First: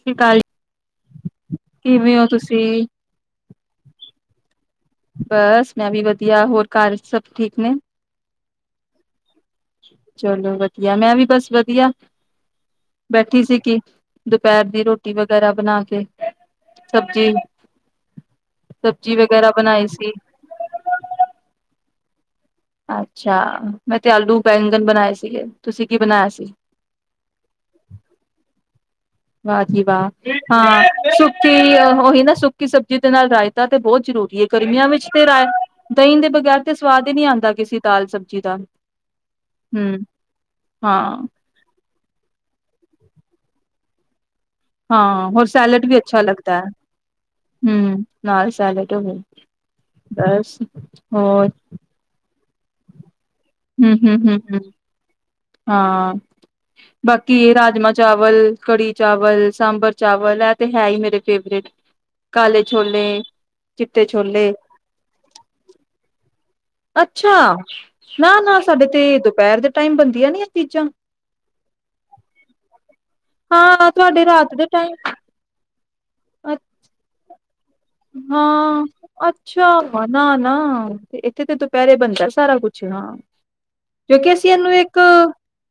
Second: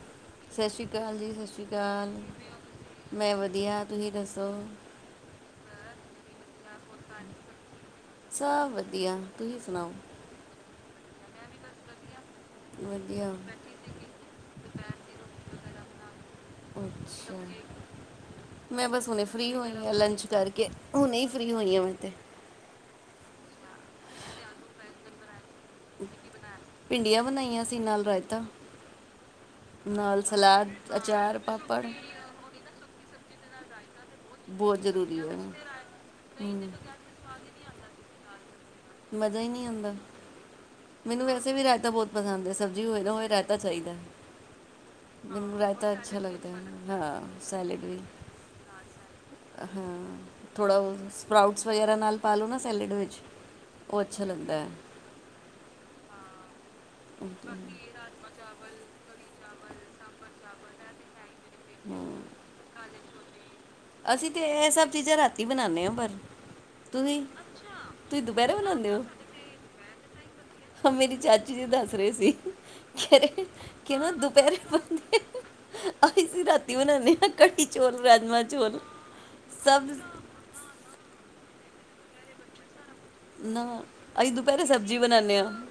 ਸਤਿ ਸ਼੍ਰੀ ਅਕਾਲ ਸਤਿ ਸ਼੍ਰੀ ਅਕਾਲ ਜੀ ਸਤਿ ਸ਼੍ਰੀ ਅਕਾਲ ਕਿਵੇਂ ਹੋ ਤੁਸੀਂ ਮੈਂ ਵਧੀਆ ਤੁਸੀਂ ਦੱਸੋ। ਯਾ ਹੋਰ ਘਰ ਸਭ ਠੀਕ ਨੇ। ਸਭ ਵਧੀਆ। ਤੁਸੀਂ ਸੁਣਾਓ ਚਲੋ ਯਾ ਮੈਂ ਵੀ ਬਸ ਵਧੀਆ। ਵਧੀਆ ਬੈਠੀ ਸੀ ਕਿ ਦੁਪਹਿਰ ਦੀ ਰੋਟੀ ਵਗੈਰਾ ਬਣਾ ਕੇ ਸਬਜ਼ੀ ਮੈਂ ਬਸ ਸਬਜ਼ੀ ਹੁਣੇ ਵਗੈਰਾ ਫ੍ਰੀ ਹੋਈ ਬਣਾਈ ਆ ਸੀ ਲੰਚ ਕਰਕੇ ਹੁਣੇ ਫ੍ਰੀ ਹੋਈ ਆ ਮੈਂ ਤੇ। ਅੱਛਾ ਮੈਂ ਤੇ ਆਲੂ ਬੈਂਗਣ ਬਣਾਏ ਸੀਗੇ। ਤੁਸੀਂ ਕੀ ਬਣਾਇਆ ਸੀ ਭਿੰਡੀਆਂ ਬਣਾਈਆਂ ਸੀ ਨਾਲ ਰਾਇਤਾ। ਵਾਹ ਜੀ ਵਾਹ ਨਾਲ ਸਲਾਦ ਹਾਂ ਅਚਾਰ ਸੁੱਕੀ ਪਾਪੜ ਉਹੀ ਨਾ ਸੁੱਕੀ ਸਬਜ਼ੀ ਦੇ ਨਾਲ ਰਾਇ ਤਾ ਤੇ ਬਹੁਤ ਜ਼ਰੂਰੀ ਹੈ ਬਹੁਤ ਗਰਮੀਆਂ ਵਿੱਚ ਜ਼ਰੂਰੀ ਤੇ ਹੈ ਰਏ ਦਹੀਂ ਦੇ ਬਗੈਰ ਹਮ। ਤੇ ਸਵਾਦ ਹੀ ਨਹੀ ਆਉਂਦਾ ਕਿਸੇ ਦਾਲ ਸਬਜ਼ੀ ਦਾ। ਮਜ਼ਾ ਹੀ ਨਹੀ ਆਉਂਦਾ ਹਮ ਹਾਂ ਮੈਨੂੰ ਵੈਸੇ ਵੀ ਰਾਇਤਾ ਬਹੁਤ ਪਸੰਦ ਹੈ ਸਬਜ਼ੀ ਹੋਏ ਨਾ ਹੋਏ ਰਹਿਤਾ ਚਾਹੀਦਾ ਹਾਂ ਐ ਹੋਰ ਸੈਲਡ ਰਾਇਤਾਂ ਵੀ ਅੱਛਾ ਲੱਗਦਾ ਹਾਂ ਸੈਲੇਡ ਵੀ ਹੂੰ, ਨਾਲ ਸੈਲਡ ਹੋਵੇ ਹਾਂ ਬਸ ਥੋੜਾ ਹੋਰ ਸਪਰਾਊਟਸ ਵਗੈਰਾ ਨਾਲ ਪਾਾਲੋ ਨਾ ਸੈਲਡ ਵਿਚ ਹੂ ਹੂ ਹੂ ਹੂ ਹਾਂ ਬਾਕੀ ਰਾਜਮਾਂ ਚਾਵਲ ਕੜੀ ਚਾਵਲ ਸਾਂਬਰ ਚਾਵਲ ਐ ਤੇ ਹੈ ਹੀ ਮੇਰੇ ਫੇਵਰੇਟ ਹਮ ਕਾਲੇ ਛੋਲੇ, ਚਿੱਟੇ ਅਸੀਂ ਤੇ ਛੋਲੇ ਇਹ ਸਭ ਚੀਜ਼ਾਂ ਰਾਤੀ ਬਣਾਉਦੇ ਹਾਂ ਪਰ ਤੁਸੀਂ ਅੱਛਾ ਤੁਸੀਂ ਦੁਪਹਿਰੇ ਨਾ-ਨਾ ਸਾਡੇ ਬਣਾਉਂਦੇ ਤੇ ਦੁਪਹਿਰ ਦੇ ਟਾਈਮ ਬਣਦੀਆਂ ਨੀ ਇਹ ਚੀਜ਼ਾਂ ਹੋ ਮੇਰੀ ਚਾਚੀ ਜੀ ਦੱਸ ਰਹੇ ਸੀ, ਕਹਿ ਹਾਂ ਰੇ ਤੁਹਾਡੇ ਰਾਤ ਦੁਪਹਿਰੇ ਦੇ ਟਾਈਮ ਬਣਦੇ ਅਸੀਂ ਰਾਤੀ ਬਣਾਉਦੇ ਹਾਂ ਕੜੀ ਚੋਲ ਰਾਜਮਾ ਚੋਲ ਹਾਂ ਸਭ ਅੱਛਾ ਨਾ ਨਾ ਇਥੇ ਤੇ ਦੁਪਹਿਰੇ ਬਣਦਾ ਸਾਰਾ ਕੁਛ। ਅੱਛਾ ਨਾ ਕਿਉਂਕਿ ਅਸੀਂ ਦੁਪਹਿਰੇ ਇਹਨੂੰ ਇੱਕ ਸਬਜ਼ੀ ਬਣਾਉਂਦੇ ਹਾਂ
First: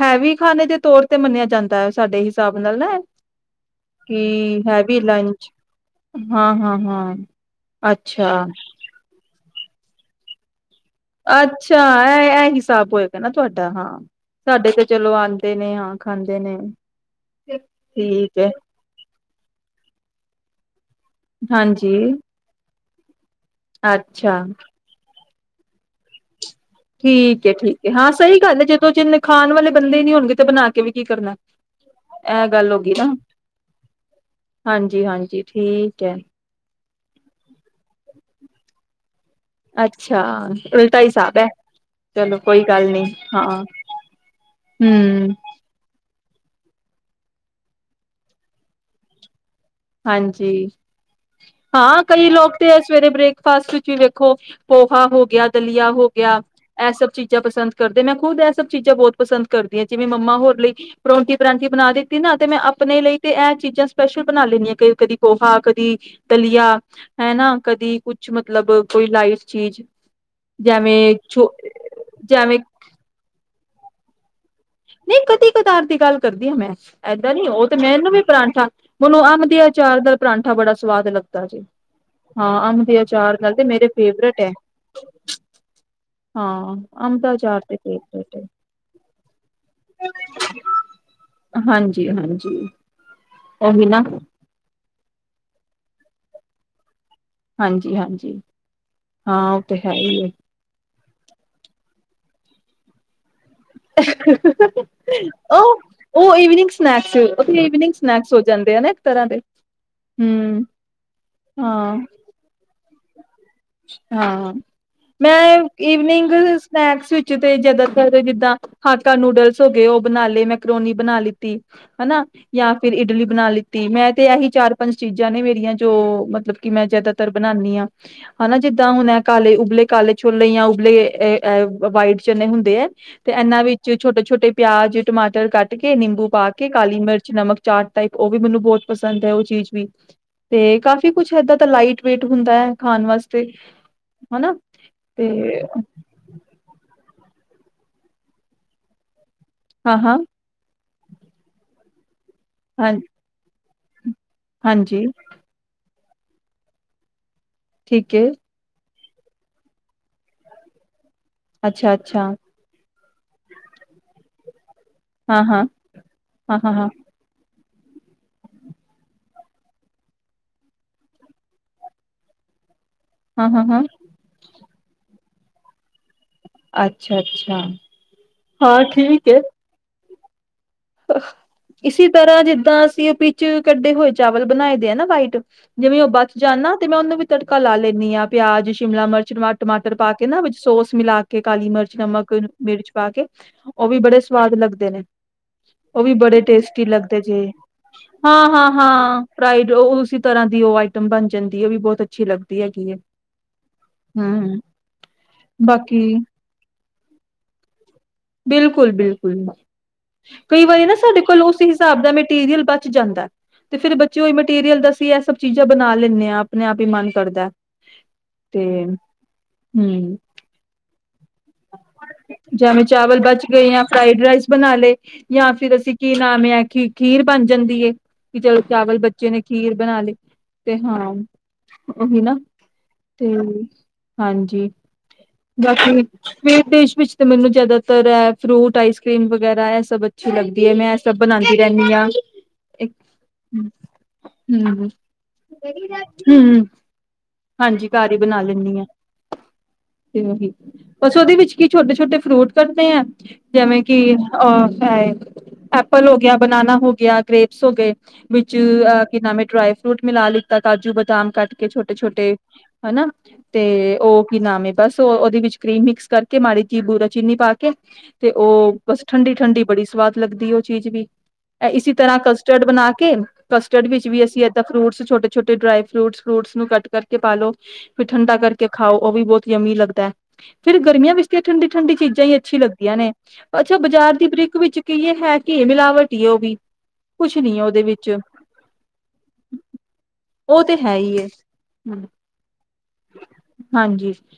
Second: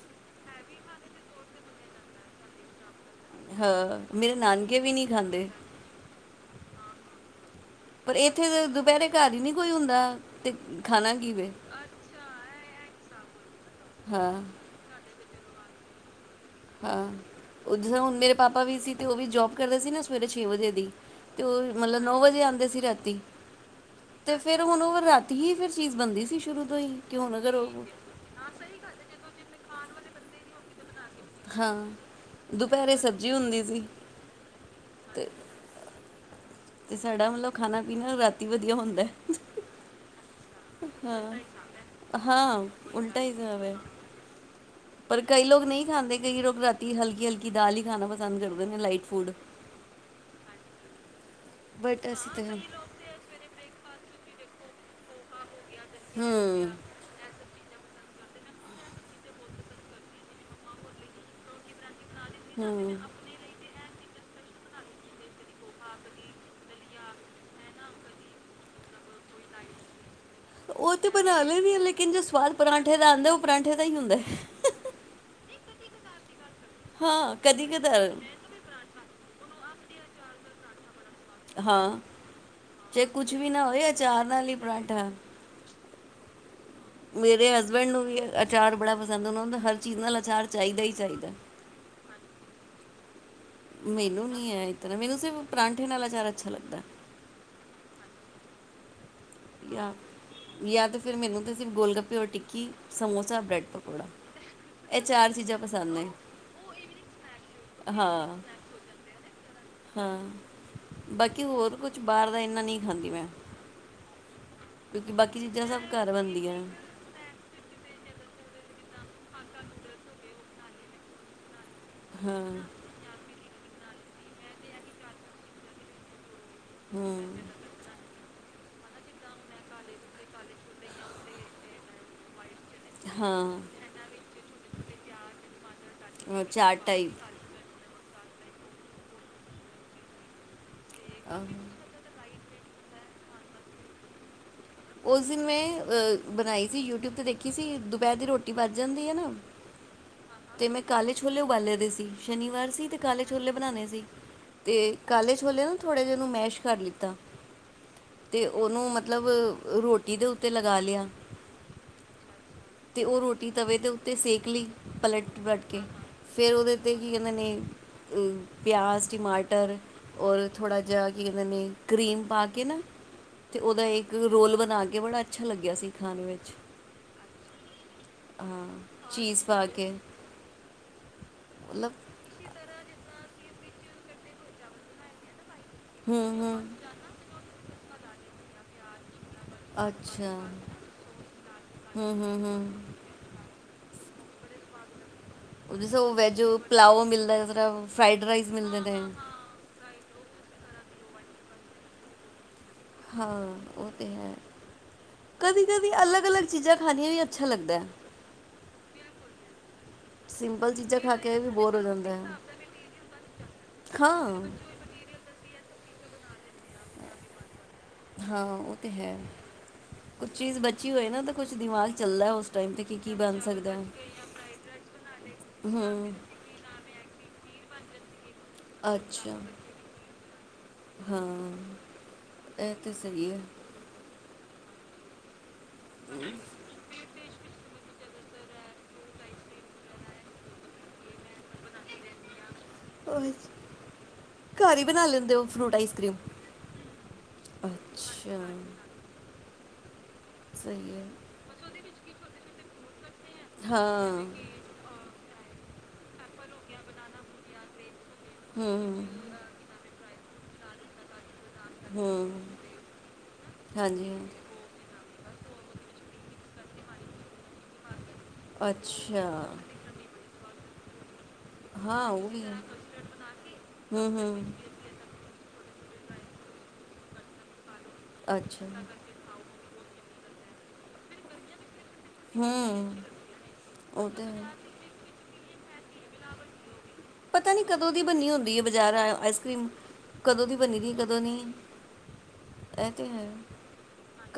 ਹੈਵੀ ਖਾਨੇ ਦੇ ਤੌਰ ਤੇ ਮੰਨਿਆ ਜਾਂਦਾ ਹੈ ਸਾਡੇ ਹਿਸਾਬ ਨਾਲ ਨਾ ਏ। ਹਾਂ ਮੇਰੇ ਨਾਨਕੇ ਵੀ ਨੀ ਲੰਚ ਖਾਂਦੇ। ਹਾਂ ਹਾਂ ਹਾਂ। ਪਰ ਅੱਛਾ, ਇੱਥੇ ਤਾਂ ਦੁਪਹਿਰੇ ਘਰ ਹੀ ਨੀ ਕੋਈ ਹੁੰਦਾ ਤੇ। ਖਾਣਾ ਕੀ ਵੇ ਅੱਛਾ ਇਹ ਇਹਹੀ ਹਿਸਾਬ ਹੋਏਗਾ ਨਾ ਤੁਹਾਡਾ ਹਾਂ ਸਾਡੇ ਤੇ ਚਲੋ ਆਉਂ ਦੇ ਨੇ ਹਾਂ ਖਾਂ ਹਾਂ ਉਧਰੋਂ ਮੇਰੇ ਹੈ, ਪਾਪਾ ਵੀ ਸੀ ਤੇ ਉਹ ਵੀ ਜੋਬ ਕਰਦੇ ਸੀ ਨਾ ਸਵੇਰੇ ਛੇ ਵਜੇ ਦੀ, ਤੇ ਉਹ ਹਾਂਜੀ। ਮਤਲਬ ਨੌ ਵਜੇ ਆਉਂਦੇ ਸੀ ਰਾਤੀ। [unintelligible] ਤੇ ਅੱਛਾ, ਫੇਰ ਹੁਣ ਉਹ ਰਾ ਕੀ ਫਿਰ ਚੀਜ਼ ਬਣਦੀ ਸੀ ਸ਼ੁਰੂ ਤੋਂ ਹੀ ਕਿ ਹੁਣ ਠੀਕ ਏ, ਅਗਰ ਠੀਕ ਉਹ ਏ, ਹਾਂ ਸਹੀ ਗੱਲ ਹੈ, ਜਦੋਂ ਜਿੰਨ ਖਾਣ ਵਾਲੇ ਬੰਦੇ ਨੀ ਅਗੇ ਤੋ ਬਣਾ ਕੇ ਵੀ ਕੀ ਕਰਨਾ, ਹਾਂ ਇਹ ਗੱਲ ਹੋ ਗਈ ਦੁਪਹਿਰੇ ਨਾ ਸਬਜ਼ੀ ਹੁੰਦੀ ਸੀ ਹਾਂਜੀ, ਹਾਂਜੀ, ਠੀਕ। ਕਹਿ ਤੇ ਸਾਡਾ ਮਤਲਬ ਖਾਣਾ ਪੀਣਾ ਰਾਤੀ ਵਧੀਆ ਹੁੰਦਾ। ਅੱਛਾ, ਉਲਟਾ ਹਿਸਾਬ ਹੈ, ਹਾਂ ਚਲੋ ਹਾਂ ਕੋਈ ਗੱਲ ਨਹੀ ਉਲਟਾ ਹੀ ਹਾਂ ਹਿਸਾਬ ਹੈ ਪਰ ਹੂ। ਕਈ ਲੋਕ ਨਹੀਂ ਖਾਂਦੇ ਕਈ ਲੋਕ ਰਾਤੀ ਹਲਕੀ- ਹਲਕੀ ਦਾਲ ਹੀ ਖਾਣਾ ਪਸੰਦ ਕਰਦੇ ਨੇ ਲਾਈਟ ਫੂਡ। ਹਾਂਜੀ। ਹਾਂ ਬਟ ਕਈ ਅਸੀਂ ਤਾਂ ਲੋਕ ਹੂੰ ਤੇ ਏ ਸਵੇਰੇ ਬ੍ਰੇਕਫਾਸਟ ਵਿੱਚ ਵੀ ਵੇਖੋ ਪੋਹਾ ਹੋ ਗਿਆ ਦਲੀਆ ਹੋ ਗਿਆ, ਹੂੰ ਇਹ ਸਭ ਚੀਜ਼ਾਂ ਪਸੰਦ ਕਰਦੇ ਨੇ ਖੁਦ ਇਹ ਸਭ ਚੀਜ਼ਾਂ ਬਹੁਤ ਪਸੰਦ ਕਰਦੀਆਂ, ਜਿਵੇਂ ਮੰਮਾ ਹੋਰ ਲਈ ਪਰੌੋਂਠੀ- ਪਰਾਂਠੀ ਬਣਾ ਦੇ ਤੇਨਾ, ਤੇ ਮੈਂ ਆਪਣੇ ਲਈ ਤੇ ਇਹ ਚੀਜ਼ਾਂ ਸਪੈਸ਼ਲ ਬਣਾ ਲੈਦੀ ਆ। ਕਦੀ ਪੋਹਾ, ਕਦੀ ਦਲੀਆ ਹੈਨਾ ਕਦੀ ਕੁਛ ਮਤਲਬ ਕੋਈ ਲਾਈਟ ਚੀਜ਼। ਉਹ ਤੇ ਜਿਵੇਂ ਬਣਾ ਛੋ ਲੈਦੀ ਆਹ ਲੇਕਿਨ ਜੋ ਸਵਾਦ ਜਿਵੇਂ ਪਰਾਂਠੇ ਦਾ ਆਉਂਦਾ ਉਹ ਪਰਾਂਠੇ ਦਾ ਪਤਾ ਹੀ ਹੁੰਦਾ। ਹੈ। ਨਹੀਂ, ਕਦੀ ਕਦਾਰ ਦੀ ਗੱਲ ਕਰਦੀ ਆ ਮੈਂ, ਇਂਦਾ ਹਾਂ ਨੀ ਉਹ ਕਦੀ ਤੇ ਮੈਂ ਕਦਾਰ ਮੈਨੂੰ ਵੀ ਪਰਾਂਠਾ ੳਹਨੂੰ ਅਮ ਦੇ ਆਚਾਰ ਦਾ ਪਰਾਂਠਾ ਬੜਾ ਸਵਾਦ ਲੱਗਦਾ। [unintelligible] ਹਾਂ ਹਾਂ ਅੰਬ ਦੇ ਜੇ ਕੁਛ ਅਚਾਰ ਵੀ ਨਾਲ ਨਾ ਮੇਰੇ ਹੋਏ ਅਚਾਰ ਫੇਵਰੇਟ ਨਾਲ ਹੈ। ਹੀ ਪਰਾਂਠਾ ਹਾਂ। ਅੰਬ ਦਾ ਮੇਰੇ ਅਚਾਰ ਤੇ ਹਸਬੈਂਡ ਫੇਵ ਨੂੰ ਵੀ ਰੇਟ ਏ। ਅਚਾਰ ਬੜਾ ਪਸੰਦ ਏ ਉਹਨਾ ਨੂੰ ਹਰ ਚੀਜ਼ ਨਾਲ ਅਚਾਰ ਚਾਹੀਦਾ ਹੀ ਚਾਹੀਦਾ। ਜੀ, ਹਾਂਜੀ। ਉਹੀ ਨਾ ਮੈਨੂੰ ਨੀ ਹੈ ਇਤਨਾ, ਮੈਨੂੰ ਸਿਰਫ ਪਰਾਂਠੇ ਨਾਲ ਅਚਾਰਾ ਅੱਛਾ ਲੱਗਦਾ। ਜੀ, ਹਾਂਜੀ। ਹਾਂ ਉਹ ਤੇ ਹੈ ਯਾ, ਹੀ ਏ। ਯਾਤੇ ਫੇਰ ਮੈਨੂੰ ਤੁਸੀ ਸਿਰਫ ਗੋਲ-ਗੱਪੇ ਔਰ ਟਿੱਕੀ ਕਿ ਸਮੋਸਾ, ਬ੍ਰੈਡ ਪਕੌੜਾ ਇਹ ਚਾਰ ਚੀਜ਼ਾਂ ਪਸੰਦ ਨੇ ਔ-ਔ, ਈਵਨਿੰਗ ਸਨੈਕ ਸੀ। ਓਥੇ, ਈਵਨਿੰਗ ਸਨੈਕਸ ਹਾਂ ਹੋ ਜਾਂਦੇ ਨੇ ਇੱਕ ਤਰ੍ਹਾਂ ਦੇ, ਹਾਂ ਹੂੰ, ਹਾਂ। ਹਾਂਜੀ, ਮੈ ਹਾਂ, ਮੈਂ ਘਰ ਈਵਨਿੰਗ ਬਣਦੀਆਂ ਨੇ। ਸਨੈਕਸ ਵਿੱਚ ਤੇ ਜਿਆਦਾਤਰ ਜਿੱਦਾਂ ਆਟਾ ਨਿਊਡਲ ਹੋ ਗਏ ਉਹ ਬਣਾਲੇ ਮੈਂਕਰੋਨੀ ਬਣਾ ਲਿਤੀ। ਹੈਨਾ, ਹਾਂ ਯਾ ਫਿਰ ਇਡਲੀ ਬਣਾ ਲੀ। ਤੀ ਮੈਂ ਤੇ ਐਹੀ ਚਾਰ ਪੰਜ ਚੀਜ਼ਾਂ ਨੇ ਮੇਰੀਆਂ ਜੋ ਮਤਲਬ ਕਿ, ਮੈਂ ਜਿਆਦਾਤਰ ਹੂੰ ਬਣਾਨਿਆਂ। ਹੈਨਾ, ਜਿੱਦਾਂ ਹੁਣ ਐ ਕਾਲੇ ਉਬਲੇ ਕਾਲੇ ਛੋਲੇ ਜਾਂ ਉਬਲੇ ਏ ਅ ਅ ਵਾਈਡ ਚਨੇ ਨੀ ਦੇ ਐ। ਤੇ ਹਾਂ ਏਨਾਂ ਵਿੱਚ ਛੋਟੇ ਛੋਟੇ ਪਿਆਜ, ਟਮਾਟਰ ਕੱਟ ਕੇ ਨਿੰਬੂ ਅ, ਪਾ ਕੇ ਚਾਟ ਕਾਲੀ ਟਾਈਪ ਮਿਰਚ ਨਮਕ ਚਾਟ ਟਾਈਪ ਔ ਵੀ ਮੈਨੂੰ ਬਹੁਤ ਪਸੰਦ ਐ, ਉਹ ਚੀਜ਼ ਵੀ। ਤੇ ਕਾਫੀਕੁੱਛ, ਆਹੋ ਏਦਾਂ ਦਾ ਲਾਈਟ ਵੇਟ। ਹੁੰਦਾ ਹੈ, ਖਾਣ ਵਾਸ ਤੇ ਹੈਨਾ। ਓਸ ਦਿਨ ਮੈਂ ਬਣਾਈ ਸੀ ਯੂਟਿਊਬ ਦੇਖੀ ਸੀ, ਦੁਪੈਰ ਦੀ ਰੋਟੀ ਬਚ ਜਾਂਦੀ ਹੈਨਾ ਹਾਂ, ਹਾਂ। ਮੈਂ ਕਾਲੇ ਛੋਲੇ ਉਬਾਲੇ ਦੇ ਸੀ। ਸ਼ਨੀਵਾਰ ਸੀ, ਹਾਂ ਤੇ ਕਾਲੇ ਛੋਲੇ ਬਣਾਣੇ‌ ਜੀ। ਤੇ ਹਾਂਜੀ ਕਾਲੇ ਛੋਲੇ ਥੋੜੇ ਜੇ ਨੂੰ ਮੈਸ਼ ਕਰ ਲਿੱਤਾ। ਠੀਕ ਹੈ ਤੇ ਔਨੂੰ ਮਤ ਮਤਲਬ। ਰੋਟੀ ਦੇ ਉੱਤੇ ਲਗਾ ਲਿਆ। ਅੱਛਾ, ਅੱਛਾ। ਤੇ ਓਹ ਰੋਟੀ ਤਵੇ ਦੇ ਉੱਤੇ ਸੇਕ ਲੀ। ਪਲਟ ਹਾਂ ਪਲਟ ਹਾਂ ਕੇ ਫਿਰ ਹਾਂ ਹਾਂ ਉਹਦੇ ਹਾਂ ਤੇ ਕੀ ਕਹਿੰਦੇ ਨੇ ਪਿਆਜ਼, ਟਿਮਾਟਰ ਔਰ ਥੋੜ੍ਹਾ ਜਿਹਾ ਕੀ ਕੈੰਦੇ ਨੇ ਕਰੀਮ ਪਾ ਕੇ ਨਾ ਹਾਂ ਤੇ ਹਾਂ ਹਾਂ ਓਹਦਾ ਇੱਕ ਰੋਲ ਬਣਾ ਕੇ ਬੜਾ - ਅੱਛਾ ਲੱਗਿਆ ਸੀ ਖਾਣ ਵੇਵਿਚ। ਅੱਛਾ ਅੱਛਾ ਹਾਂ, ਠੀਕ ਹੈ ਚੀਜ਼ ਪਾ ਕੇ। ਮਤਲਬ ਇਸੀ ਤਰ੍ਹਾਂ ਜਿੱਦਾਂ ਪੀ ਪਿਚ ਕੱਢੇ ਹੋਏ ਚਾਵਲ ਬਣਾਏ ਦੇ ਆ ਨਾ ਵਾਈਟ। ਜਿਵੇਂ, ਔ ਹੂੰ ਬੱਚ ਹੂੰ ਜਾਣ ਨਾ ਤੇ ਮੈਂ ਉਹਨੂੰ ਵੀ ਤੜਕਾ ਲਾ ਲੈ ਨਿਆ ਪਿਆਜ, ਸ਼ਿਮਲਾ ਮਰਚ ਚ ਟਮਾ ਟਮਾਟਰ ਪਾ ਕੇ ਅੱਛਾ ਨਾ ਵਿੱਚ ਸੋਸ ਮਿਲਾ ਕੇ ਕਾਲੀ ਮਰਚ, ਹੂੰ ਨਮਕ ਹੂੰ ਹੂੰ ਮਿਰਚ ਪਾ ਕੇ। ਉਹ ਵੀ ਬੜੇ ਸਵਾਦ ਲੱਗਦੇ ਨੇ। ਜਿਵੇਂ ਉਹ ਵੀ ਬੜੇ ਵੈਜ ਟੇਸਟੀ ਪਲਾਓ ਲੱਗਦੇ ਮਿਲਦਾ ਜੇ। ਹੈ ਜਰਾ ਫਰਾਈਡ ਹਾਂ, ਰਾਈਸ ਹਾਂ, ਮਿਲਦੇ ਨੇ ਹਾਂ, ਫਰਾਈਡ ਕਿਸੇ ਤਰ੍ਹਾਂ ਦੀ ਉਹ ਆਈਟਮ ਬਣ ਜਾਂਦੀ ਏ। ਉਹ ਵੀ ਬਹੁਤ ਅੱਛੀ ਲੱਗਦੀ। ਹੈਗੀ ਹੈ ਹਾਂ ਉਹ ਤੇ ਹੈ ਹਮ ਕਦੀ, ਕਦੀ ਬਾਕੀ ਅਲੱਗ, ਅਲੱਗ ਚੀਜ਼ਾਂ ਖਾਣੀ ਵੀ ਅੱਛਾ ਲੱਗਦਾ ਏ। ਬਿਲਕੁਲ, ਬਿਲਕੁਲ ਕਈ ਸਿੰਪਲ ਵਾਰੀ ਨਾ ਚੀਜ਼ਾਂ ਖਾ ਸਾਡੇ ਕੇ ਕੋਲ ਵੀ ਉਸ ਬੋਰ ਹੋ ਹਿਸਾਬ ਦਾ ਜਾਂਦਾ ਹੈ ਮੈਟੀਰੀਅਲ ਬਚ ਜਾਂਦਾ ਤੇ। ਫਿਰ ਬੱਚੇ ਉਹਹੀ ਹਾਂ ਮਟੀਰੀਅਲ ਦਸੀ ਇਹ ਸਭ ਚੀਜ਼ਾਂ ਬਨਾ ਲੈਂਦੇ ਹਾਂ। ਆਪਣੇ ਆਪ ਹੀ ਮਨ ਕਰਦਾ। ਹਾਂ ਉਹ ਤੇ ਹੈ। ਕੁਛ ਚੀਜ਼ ਬਚੀ ਹੋਏ ਨਾ ਤੇ ਕੁਝ ਦਿਮਾਗ ਚੱਲਦਾ ਹੈ ਉਸ ਟਾਈਮ ਜੇਵੇਂ ਕੀ ਕੀ ਚਾਵਲ ਬਣ ਬਚ ਗਏ ਸਕਦਾ ਯਾ। ਹੈ ਫਰਾਈਡ ਰਾਈਸ ਬਣਾ ਲਏ। ਯਾ ਫਿਰ ਅਸੀਂ ਕੀ ਹੂੰ ਨਾਮ ਏ ਖੀ ਖੀਰ ਬਣ ਜਾਂਦੀ ਹੈ। ਵੀ ਚਲੋ ਚਾਵਲ ਬੱਚੇ ਅੱਛਾ ਨੇ ਖੀਰ ਬਣਾ ਲਈ। ਤੇ ਹਾਂ ਉਹੀ ਨਾ ਇਹ ਸਹੀ ਤੇ ਹੈ ਹਾਂਜੀ। ਜੀ। ਜ [inaudible] ਫੇਰ ਦੇਸ਼ ਵਿੱਚ ਤੇ ਮੈਨੂੰ ਜਿਆਦਾਤਰ ਇਹ। ਫਰੂਟ ਆਈਸ ਕਰ੍ਰੀਮ ਵਗੈਰਾ ਇਹ ਸਭ ਅੱਛੀ ਲੱਗਦੀ ਏ। ਮੈਂ ਇਹ ਸਭ ਬਣਾਦੀ ਰਹਿੰਦੀ ਹਾਂ। ਹ ਅੱਛਾ, ਘਰ ਹੀ ਹੂ ਬਣਾ ਲੈਂਦੇ ਹੋ ਫਰੂਟ ਆਈਸ ਕ੍ਰੀਮ ਹਾਂਜੀ ਘਰ ਹੀ ਬਣਾ ਅੱਛਾ ਲੈਂਦੀ ਆਂ ਤੇ ਸਹੀ ਹੈ ਉਹੀ ਵਿੱਚ ਕੀ ਛੋਟੇ ਛੋਟੇ ਫਰੂਟ ਕੱਟਣੇ ਐ। ਜਿਵੇਂ ਕਿ ਹਾਂ ਔਰ ਫਰਾਈ ਐਪਲ ਹੋ ਗਿਆ, ਬਨਾਨਾ ਹੋ ਗਿਆ, ਗ੍ਰੇਪਸ ਹੋ ਗਏ। ਵਿੱਚ ਹੂੰ ਕੀ ਨਾਮਂ ਹੈ, ਡਰਾਈ ਫਰੂਟ ਮਿਲਾ ਲਈ ਤਾਂ ਕਾਜੂ ਬਦਾਮ ਕੱਟ ਛੋਟੇ ਹੂੰ ਛੋਟੇ ਹੈਨਾ। ਤੇ ਹਾਂਜੀ ਹਾਂਜੀ ਉਹ ਕੀ ਨਾਮ ਬਸ ਉਹ ਉਹਦੇ ਵਿੱਚ ਮਿਕਸ ਕਰਕੇ ਮਾੜੀ ਜੀ ਬੂਰਾ ਚੀਨੀ ਪਾ ਕੇ ਠੀ ਤੇ ਉਹ ਬਸ ਠੰਡੀ, ਠੰਢਡੀ ਬੜੀ ਸਵਾਦ ਲੱਗਦੀ ਉਹ। ਚੀਜ਼ ਵੀ ਇਸੀ ਤਰ੍ਹਾਂ ਕਸਟਰਡ ਬਣਾ ਕੇ। ਕਸਟਰਡ ਵਿੱਚ ਵੀ ਅਸੀਂ ਇਏਦਾਂ ਫਰੂਟਸ ਛੋਟੇ, ਛੋਟੇ ਡਰਾਈ ਫਰੂਟਸ ਫਰੂਟਸ ਨੂੰ ਕੱਟ ਕਟਕੇ ਪਾਾਲੋ। ਵੀ ਠੰਡਾ ਕਰਕੇ। ਖਾਓ ਉਹ ਵੀ ਬਹੁਤ ਯੰਮੀ ਲੱ ਦਾ [inaudible] ਫੇਰ ਗਰਮੀਆਂ ਵਿੱਚ ਤੇ ਠੰਡੀ ਠੰਡੀ ਚੀਜ਼ਾਂ ਹੀ ਅੱਛੀ ਹੂੰ ਲੱਗਦੀਆਂ ਨੇ। ਅੱਛਾ ਉਹ ਬਾਜ਼ਾਰ ਤੇ ਦੀ ਹੈ ਬ੍ਰਿਕ ਵਿੱਚ ਕਹੀਏ ਹੈ ਕੀ ਇਹ ਮਿਲਾਵਟ ਹੀਂ ਹੈ ਉਹ ਵੀ ਕੁਛ ਪਤਾ ਨੀ ਉਹਦੇ ਕਦੋਂ ਦੀ ਵਿੱਚ ਬੰਨੀ ਹੁੰਦੀ ਹੈ। ਬਜ਼ਾਰ ਆਈਸ ਕਰ੍ਰੀਮ ਕਦੋਂ ਦੀ ਉਹ ਤੇ ਬੰਨੀ ਦੀ ਹੈ ਹੀ ਕਦੋਂ ਏ। ਨਹੀਂ ਇਹ ਤੇ ਹੈ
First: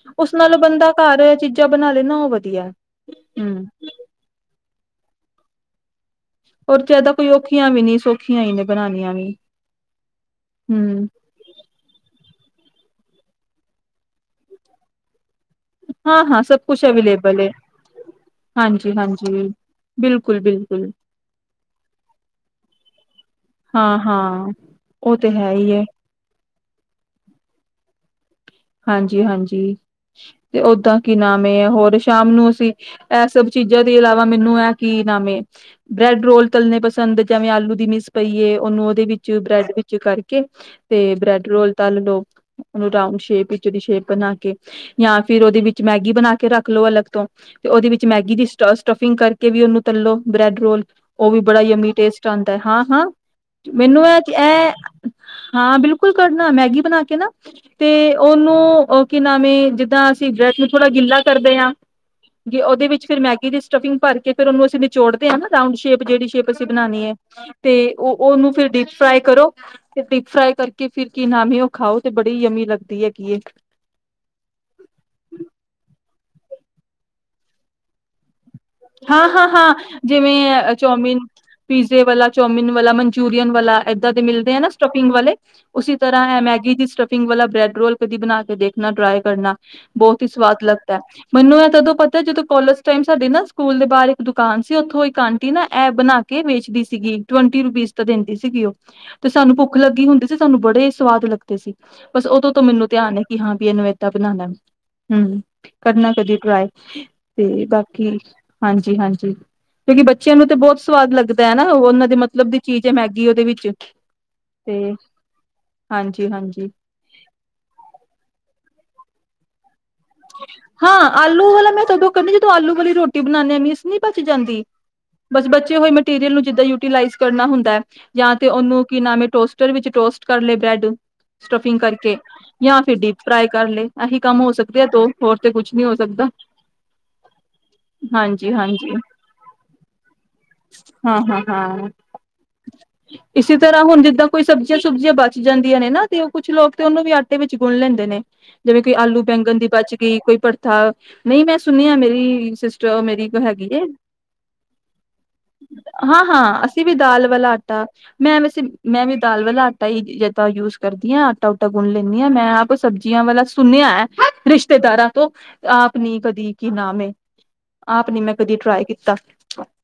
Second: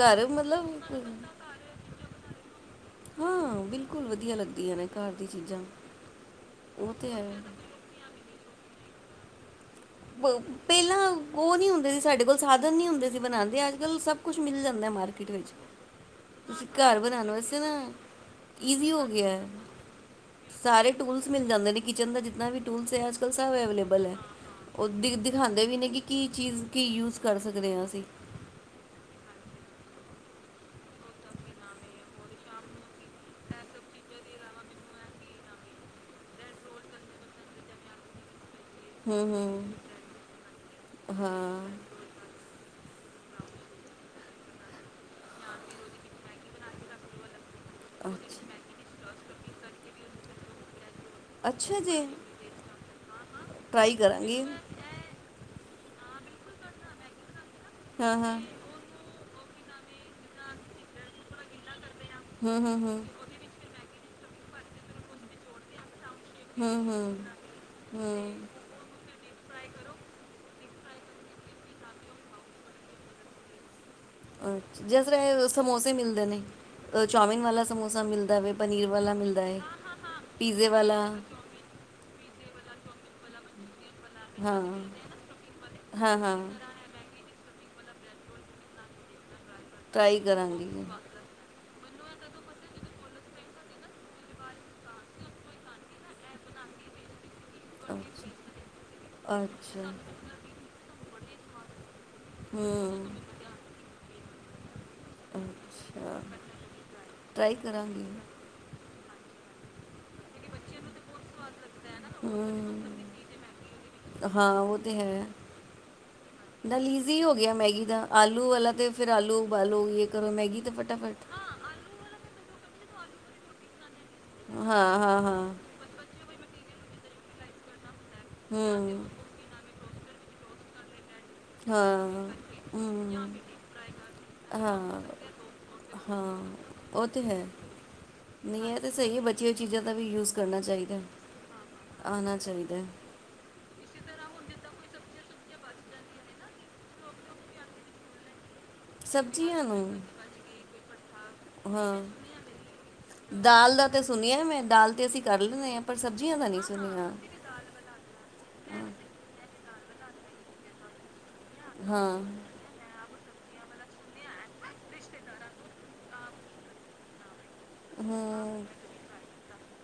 ਘਰ ਮਤਲਬ ਤਾਂ ਘਰ ਚੀਜ਼ਾਂ ਬਣਾ ਲੈ ਨਾ, ਉਹ ਵਧੀਆ [inaudible] ਹਾਂ ਹਮ ਬਿਲਕੁਲ ਵਧੀਆ ਲੱਗਦੀਆਂ ਨੇ ਘਰ ਦੀਆਂ ਚੀਜ਼ਾਂ ਰ ਉਹ ਜਿਆਦਾ ਤੇ ਕੋਈ ਹੈ ਔਖੀਆਂ ਵੀ ਨੀ ਸੌਖੀਆਂ ਹੀ ਨੇ ਬਣਾਨੀਆਂ ਨੀ ਪਹਿਲਾਂ ਉਹ ਨੀ ਹੁੰਦੇ ਸੀ ਸਾਡੇ ਕੋਲ ਸਾਧਨ ਨਹੀਂ ਹੁੰਦੇ ਸੀ ਬਣਾਉਂਦੇ ਅੱਜ ਕੱਲ੍ਹ ਸਭ ਕੁਛ ਮਿਲ ਜਾਂਦਾ ਮਾਰਕੀਟ ਵਿੱਚ ਹਾਂ ਹਾਂ ਸਭ ਤੁਸੀਂ ਕੁਛ ਘਰ ਬਣਾਉਣ ਅਵੇਲੇਬਲ ਹੈ ਵਾਸਤੇ ਨਾ ਈਜ਼ੀ ਹਾਂਜੀ ਹੋ ਗਿਆ ਹਾਂਜੀ ਹੈ, ਬਿਲਕੁਲ ਬਿਲਕੁਲ ਸਾਰੇ ਟੂਲਸ ਮਿਲ ਜਾਂਦੇ ਨੇ ਕਿਚਨ ਦਾ ਜਿਨਾ ਵੀ ਟੂਲਸ ਹੈ ਅੱਜ ਕੱਲ੍ਹ ਸਭ ਹਾਂ ਅਵੇਲੇਬਲ ਹੈ ਹਾਂ ਉਹ ਦਿ ਤੇ ਹੈ ਦਿਖਾਉਂਦੇ ਹੀ ਵੀ ਹੈ ਨੇ ਕਿ ਕੀ ਚੀਜ਼ ਕੀ ਯੂਜ ਕਰ ਸਕਦੇ ਹਾਂ ਅਸੀਂ ਹਾਂਜੀ ਹਾਂਜੀ ਤੇ ਓਦਾਂ ਕੀ ਨਾਮ ਹੈ ਹੋਰ ਸ਼ਾਮ ਨੂੰ ਅਸੀਂ ਇਹ ਸਭ ਚੀਜ਼ਾਂ ਦੇ ਇਲਾਵਾ ਮੈਨੂੰ ਇਹ ਕੀ ਨਾਮ ਹੈ ਬ੍ਰੈਡ ਰੋਲ ਤਲਣੇ ਪਸੰਦ ਜਿਵੇਂ ਆਲੂ ਦੀ ਮਿਸ ਪਈਏ ਉਹਨੂੰ ਉਹਦੇ ਹੂੰ ਵਿੱਚ ਬ੍ਰੈਡ ਹੂੰ ਵਿੱਚ ਕਰਕੇ ਤੇ ਹੈ ਹਾਂ ਬ੍ਰੈਡ ਰੋਲ ਤਲ ਲਓ ਉਹਨੂੰ ਰਾਊਂਡ ਸ਼ੇਪ ਵਿੱਚ ਦੀ ਸ਼ੇਪ ਬਣਾ ਕੇ ਜਾਂ ਫਿਰ ਉਹਦੇ ਵਿੱਚ ਮੈਗੀ ਬਣਾ ਕੇ ਰੱਖ ਲੋ ਅਲੱਗ ਤੋਂ ਤੇ ਉਹਦੇ ਵਿੱਚ ਮੈਗੀ ਦੀ ਸ ਸਟਫਿੰਗ ਕਰਕੇ ਕੇ ਵੀ ਉਹਨੂੰ ਤਲੋ ਬ੍ਰੈਡ ਰੋਲ ਉਹ ਵੀ ਬੜਾ ਹੀ ਅੱਛਾ ਯਮੀ ਜੀ ਟੇਸਟ ਆਉਂਦਾ ਹੈ ਹਾਂ ਹਾਂ ਟਰਾਈ ਮੈਨੂੰ ਇਹ ਕਿ ਕਰਾਂਗੀ ਇਹ ਹਾਂ ਬਿਲਕੁਲ ਬਿਲਕੁਲ ਕਰਨਾ ਮੈਗੀ ਬਣਾ ਕੇ ਨਾ ਤੇ ਹਾਂ ਹਾਂ ਉਹਨੂੰ ਉਹ ਕਿ ਨਾ ਂ ਜਿੱਦਾਂ ਅਸੀਂ ਬ੍ਰੈ ਨੂੰ ਥੋੜਾ ਗਿੱਲਾ ਕਰਦੇ ਹਾਂ ਹੂੰ ਜੀ ਹੂੰ ਉਹਦੇ ਹੂੰ ਵਿੱਚ ਫੇਿਰ ਮੈਗੀ ਦੀ ਸਟਫਿੰਗ ਭਰ ਕੇ ਫ਼ਿਰ ਉਹਨੂੰ ਅਸੀਂਿਚੋੜਦੇ ਹ ਨਾ ਰਾਂਡ ਸ਼ੇਪ ਜਿਹੜੀ ਸ਼ੇਪ ਅਸੀਂ ਹੂੰ ਹੂੰ ਬਣਾਉਣੀ ਹੈ ਤੇ ਉਹ ਹੂੰ ਉਹਨੂੰ ਫਿਰ ਡੀਪ ਫਰਾਈ ਕਰੋ ਤੇ ਡੀਪ ਫ੍ਰਈ ਕਰਕੇ ਕੇ ਫਿਰ ਕੀ ਨਾਮਂ ਉਹ ਖਾਓ ਤੇ ਬੜੀ ਯਮੀ ਲੱਗਦੀ ਹੈ ਇੱਕ ਅ ਜਿਸ ਤਰ੍ਹਾਂ ਸਮੋਸੇ ਮਿਲਦੇ ਨੇ ਚੋਮਿਨ ਵਾਲਾ ਸਮੋਸਾ ਮਿਲਦਾ ਵ ਹਾਂ ਹਾਂ ਹਾਂ ਜਿਵੇਂ ਵਾਲਾ ਚੋਮਿਨ ਪੀਜ਼ੇ ਵਾਲਾ ਚੌਮਿਨ ਵਾਲਾ ਮਨਚੂਰੀਅਨ ਵਾਲਾ ਏਦਾਂ ਦੇ ਮਿਲਦੇ ਆ ਹਾਂ ਨਾ ਸਟਫਿੰਗ ਵਾਲੇ ਉਸਸੀ ਹਾਂ ਹਾਂ ਤਰ੍ਹਾਂ ਮੈਗੀ ਦੀ ਸਟਫਿੰਗ ਵਾਲਾ ਬ੍ਰੈਡ ਰੋਲ ਕਦੀ ਬਣਾ ਕੇ ਦੇਖਣਾ ਟਰਾਈ ਕਰਨਾ ਟਰਾਈ ਬਹੁਤ ਹੀ ਸਵਾਦ ਕਰਾਂਗੀ ਲੱਗਦਾ ਹੈ ਮੈਨੂੰ ਇਹ ਤਦੋਂ ਪਤਾ ਜਦੋਂ ਕਲਜ ਟਾਈਮ ਸਾਡੇ ਨਾ ਸਕੂਲ ਦੇ ਬਾਹਰ ਇੱਕ ਦੁਕਾਨ ਸੀ ਉਥੋਂ ਇੱਕ ਆਂਟੀ ਨਾ ਇਹ ਬਣਾ ਕੇ ਵੇਚਦੀ ਸੀਗੀ ਟਵੰਟੀ ਰੁਪੀਜ਼ ਅੱਛਾ ਦਾ ਦਿੰਦੀ ਸੀਗੀ ਉਹ ਤੇ ਸਾਨੂੰ ਭੁੱਖ ਅੱਛਾ ਲੱਗੀ ਹੁੰਦੀ ਸੀ ਸਾਨੂੰ ਬੜੇ ਸਵਾਦ ਲੱਗਦੇ ਸੀ ਬਸ ਉਦੋਂ ਤੋਂ ਮੈਨੂੰ ਹੂੰ ਧਿਆਨ ਕਿ ਹਾਂ ਵੀ ਇਹਨੂੰ ਏਦਾਂ ਬਣਾਨੈ ਹਮ ਕਰਨਾ ਅੱਛਾ ਕਦੀ ਟਰਾਏ ਟਰਾਈ ਤੇ ਕਰਾਂਗੀ ਬਾਕੀ ਹਾਂਜੀ ਹਾਂਜੀ ਕਿਉਂਕਿ ਬੱਚਿਆਂ ਨੂੰ ਤੇ ਬਹੁਤ ਸਵਾਦ ਲੱਗਦਾ ਹੈ ਨਾ ਉਹ ਉਹਨਾਂ ਦੀ ਮਤਲਬ ਦੀ ਚੀਜ਼ ਹੈ ਹੂੰ ਮੈਗੀ ਉਹਦੇ ਵਿੱਚ ਹਾਂ ਤੇ ਉਹ ਤੇ ਹੈ ਹਾਂਜੀ ਹਾਂਜੀ ਨਾਲ ਈਜ਼ੀ ਹੋ ਗਿਆ ਮੈਗੀ ਦਾ ਆਲੂ ਵਾਲਾ ਤੇ ਫੇਰ ਆਲੂ ਉਬਾਲੋ ਕਰੋ ਮੈਗੀ ਤੇ ਹਾਂ ਫਟਾਫਟ ਆਲੂ ਵਾਲਾ ਮੈਂ ਤਦੋਂ ਕਰਦੀ ਆਂ ਜਦੋਂ ਆਲੂ ਵਾਲੀ ਰੋਟੀ ਬਣਾਂਨੇ ਨਹੀਂ ਬਚ ਜਾਂਦੀ ਹਾਂ ਹਾਂ ਬਸ ਹਾਂ ਬਚੇ ਹੋਏ ਮਟੀਰੀਅਲ ਨੂੰ ਜਿੱਦਾਂ ਯੂਟੀਲਾਈਜ਼ ਕਰਨਾ ਹੁੰਦਾ ਹੈ ਯਾ ਤੇ ਉਹਨੂੰ ਕੀ ਹੂੰ ਨਾਮ ਹੈ ਟੋਸਟਰ ਵਿੱਚ ਰੋਸਟ ਕਰਲੇ ਬ੍ਰੈਡ ਸਟਫਿੰਗ ਕਰਕੇ ਹਾਂ ਯਾਂ ਫਿਰ ਡੀਪ ਫਰਾਈ ਕਰ ਲਏ ਇਹੀ ਕੰਮ ਹੋ ਸਕ ਹ ਹਾਂ ਉਹ ਤੇ ਹੈ ਹਾਂਜੀ ਨਹੀਂ ਇਹ ਤੇ ਹਾਂਜੀ ਸਹੀ ਹੈ ਬਚੀ ਹੋਈ ਚੀਜ਼ਾਂ ਦਾ ਵੀ ਯੂਜ ਕਰਨਾ ਚਾਹੀਦਾ ਹਾਂ ਹਾਂ ਹਾਂ ਆਉਣਾ ਚਾਹੀਦਾ ਇਸੇ ਤਰ੍ਹਾਂ ਹੁਣ ਜਿੱਦਾਂ ਕੋਈ ਸਬਜ਼ੀਆਂ ਸੁਬਜ਼ੀਆਂ ਬਚ ਜਾਂਦੀਆਂ ਨੇ ਨਾ ਤੇ ਉਹ ਕੁਛ ਲੋਕ ਤੇ ਉਹਨੂੰ ਵੀ ਆਟੇ ਵਿੱਚ ਗੁੰਣ ਲੈਂਦੇ ਨੇ ਜਿਵੇਂ। ਬੰਗਨ ਸਬਜ਼ੀਆਂ ਦੀ ਬਚ ਨੂੰ ਗਈ, ਕੋਈ ਪੜਥਾ, ਨਹੀਂ ਮੈਂ ਸੁਣਿਆ ਹਾਂ ਮੇਰੀ ਸਿਸਟਰ ਮੇਰੀ ਇਕ ਹੈਗੀ ਦਾਲ ਏ ਦਾ ਤੇ ਸੁਣਿਆ ਮੈਂ ਦਾਲ ਤੇ ਅਸੀਂ ਕਰ ਲੈਂਦੇ ਪਰ ਹਾਂ ਸਬਜ਼ੀਆਂ ਦਾ ਨਹੀਂ ਹਾਂ ਅਸੀਂ ਵੀ ਸੁਣਿਆ ਦਾਲ ਵਾਲਾ ਆਟਾ ਮੈ ਵੇਸੇ ਹਾਂ ਮੈਂ ਵੀ ਦਾਲ ਵਾਲਾ ਆ ਹੀ [unintelligible] ਜਿੱਦਾਂ ਯੂਜ ਕਰਦੀ ਹਾਂ। ਆਟਾ ਓਟਾ ਗੁੰਣ ਲੈਂਦੀ ਹਾਂ ਮੈਂ ਆਪ ਸਬਜੀ ਸਬਜੀਆਂ ਵਾਲਾ ਸੁਣਿਆ ਹੈ [inaudible] ਰਿਸ਼ਤੇਦਾਰਾਂ ਤੋਂ ਆਪ ਨੀ ਕਦੀ ਕੀ ਨਾਮੇ ਆਪ ਨੀ ਮੈਂ ਕਦੀ ਹੂੰ ਟਰਾਈ ਕੀਤਾ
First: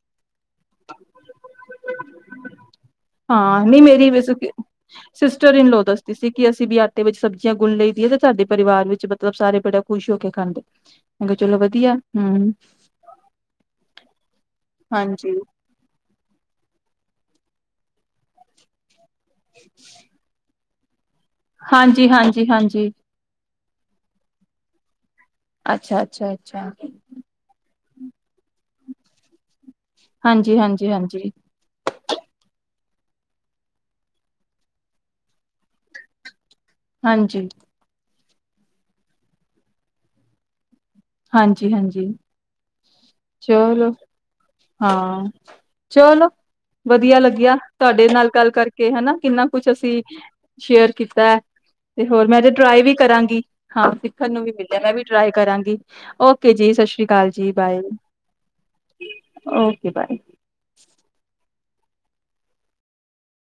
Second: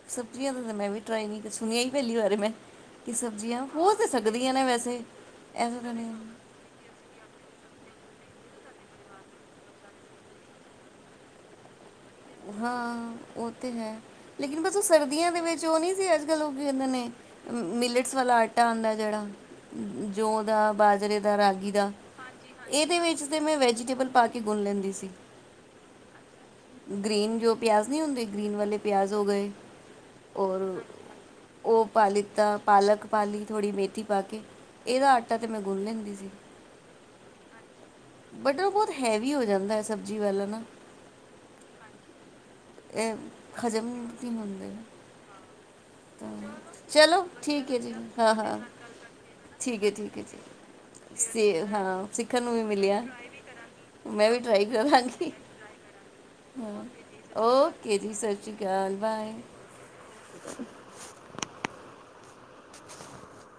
ਸਬਜ਼ੀਆਂ ਦਾ ਤਾਂ ਮੈਂ ਵੀ ਟਰਾਈ ਨਹੀਂ ਸੁਣਿਆ ਹੀ ਪਹਿਲੀ ਵਾਰ ਮੈਂ ਕਿ ਸਬਜ਼ੀਆਂ ਹਾਂ ਨਹੀਂ ਹੋ ਤਾਂ ਮੇਰੀ ਵੇਸੇ ਸਕਦੀਆਂ ਨੇ ਵੈਸੇ ਸਿਸਟਰ ਇਨ ਐਸਾ ਲੋ ਤਾਂ ਦੱਸਦੀ ਸੀ ਨਹੀਂ ਕਿ ਅਸੀਂ ਵੀ ਆਟੇ ਵਿਚ ਸਬਜ਼ੀਆਂ ਗੁਨ ਲਈ ਦੀ ਏ ਸਾਡੇ ਪਰਿਵਾਰ ਵਿੱਚ ਬੱਚੇ ਮਤਲਬ ਸਾਰੇ ਬੜੇ ਖੁਸ਼ ਹੋ ਕੇ ਖਾਂਦੇ ਮੈ ਕਿਹਾ ਚਲੋ ਵਧੀਆ ਹਮ ਹਾਂ ਉਹ ਤੇ ਹੈ ਲੇਕਿਨ ਬਸ ਉਹ ਸਰਦੀਆਂ ਹਾਂਜੀ ਦੇ ਵਿੱਚ ਉਹ ਨਹੀਂ ਸੀ ਅੱਜ ਕੱਲ ਉਹ ਕਿ ਕਹਿੰਦੇ ਨੇ ਮਿਲੇਟਸ ਵਾਲਾ ਆਟਾ ਆਂਦਾ ਜਿਹੜਾ ਜੋ ਉਹਦਾ ਬਾਜਰੇ। ਰਾਗੀ ਦਾ ਹਾਂਜੀ ਹਾਂਜੀ ਹਾਂਜੀ ਇਹਦੇ ਵਿੱਚ ਤੇ ਮੈਂ ਵੇਜੀਟੇਬਲ ਪਾ ਕੇ ਗੁੰਣ ਲੈਂਦੀ ਸੀ ਅੱਛਾ ਅੱਛਾ ਅੱਛਾ ਗ੍ਰੀਨ ਜੋ ਪਿਆਜ਼ ਨਹੀਂ ਹੁੰਦੇ ਗ੍ਰੀਨ ਵਾਲੇ ਪਿਆਜ਼ ਹੋ ਗਏ। ਹਾਂਜੀ ਹਾਂਜੀ ਹਾਂਜੀ ਉਹ ਪਾ ਲਿੱਤਾ ਪਾਲਕ ਪਾ ਲਈ ਥੋੜ੍ਹੀ ਮੇਥੀ ਪਾ ਕੇ ਇਹਦਾ ਆਟਾ ਤਾਂ ਮੈਂ ਗੁੰਨ ਲੈਂਦੀ ਸੀ ਹਾਂਜੀ ਬਟਰ ਬਹੁਤ ਹੈਵੀ ਹੋ ਜਾਂਦਾ ਹੈ ਸਬਜ਼ੀ ਵਾਲਾ ਨਾ ਹਾਂਜੀ ਹਾਂਜੀ ਇਹ ਖਜਮ ਚਲੋ ਨਿਸੀ ਹੁੰਦੇ ਹਾਂ ਚਲੋ ਤਾਂ ਵਧੀਆ ਚਲੋ ਲੱਗਿਆ ਠੀਕ ਹੈ ਜੀ ਤੁਹਾਡੇ ਨਾਲ ਹਾਂ ਗੱਲ ਹਾਂ ਕਰਕੇ ਹੈਨਾ ਕਿੰਨਾ ਕੁਛ ਠੀਕ ਹੈ ਅਸੀਂ ਠੀਕ ਹੈ ਸ਼ੇਅਰ ਜੀ ਕੀਤਾ ਹੈ ਸੀ ਤੇ ਹਾਂ ਹੋਰ ਮੈਂ ਸਿੱਖਣ ਤੇ ਨੂੰ ਟਰਾਈ ਵੀ ਮਿਲਿਆ ਕਰਾਂਗੀ ਹਾਂ ਮੈਂ ਸਿੱਖਣ ਨੂੰ ਵੀ ਟਰਾਈ ਮਿਲਿਆ ਮੈਂ ਵੀ ਟਰਾਈ ਕਰਾਂਗੀ ਕਰਾਂਗੀ ਔਕੇ ਜੀ ਹਾਂ ਸਤਿ ਸ਼੍ਰੀ ਅਕਾਲ ਜੀ ਬਾਏ ਓਕੇ ਜੀ ਸਤਿ ਸ਼੍ਰੀ ਅਕਾਲ ਬਾਏ ਔਕੇ ਬਾਏ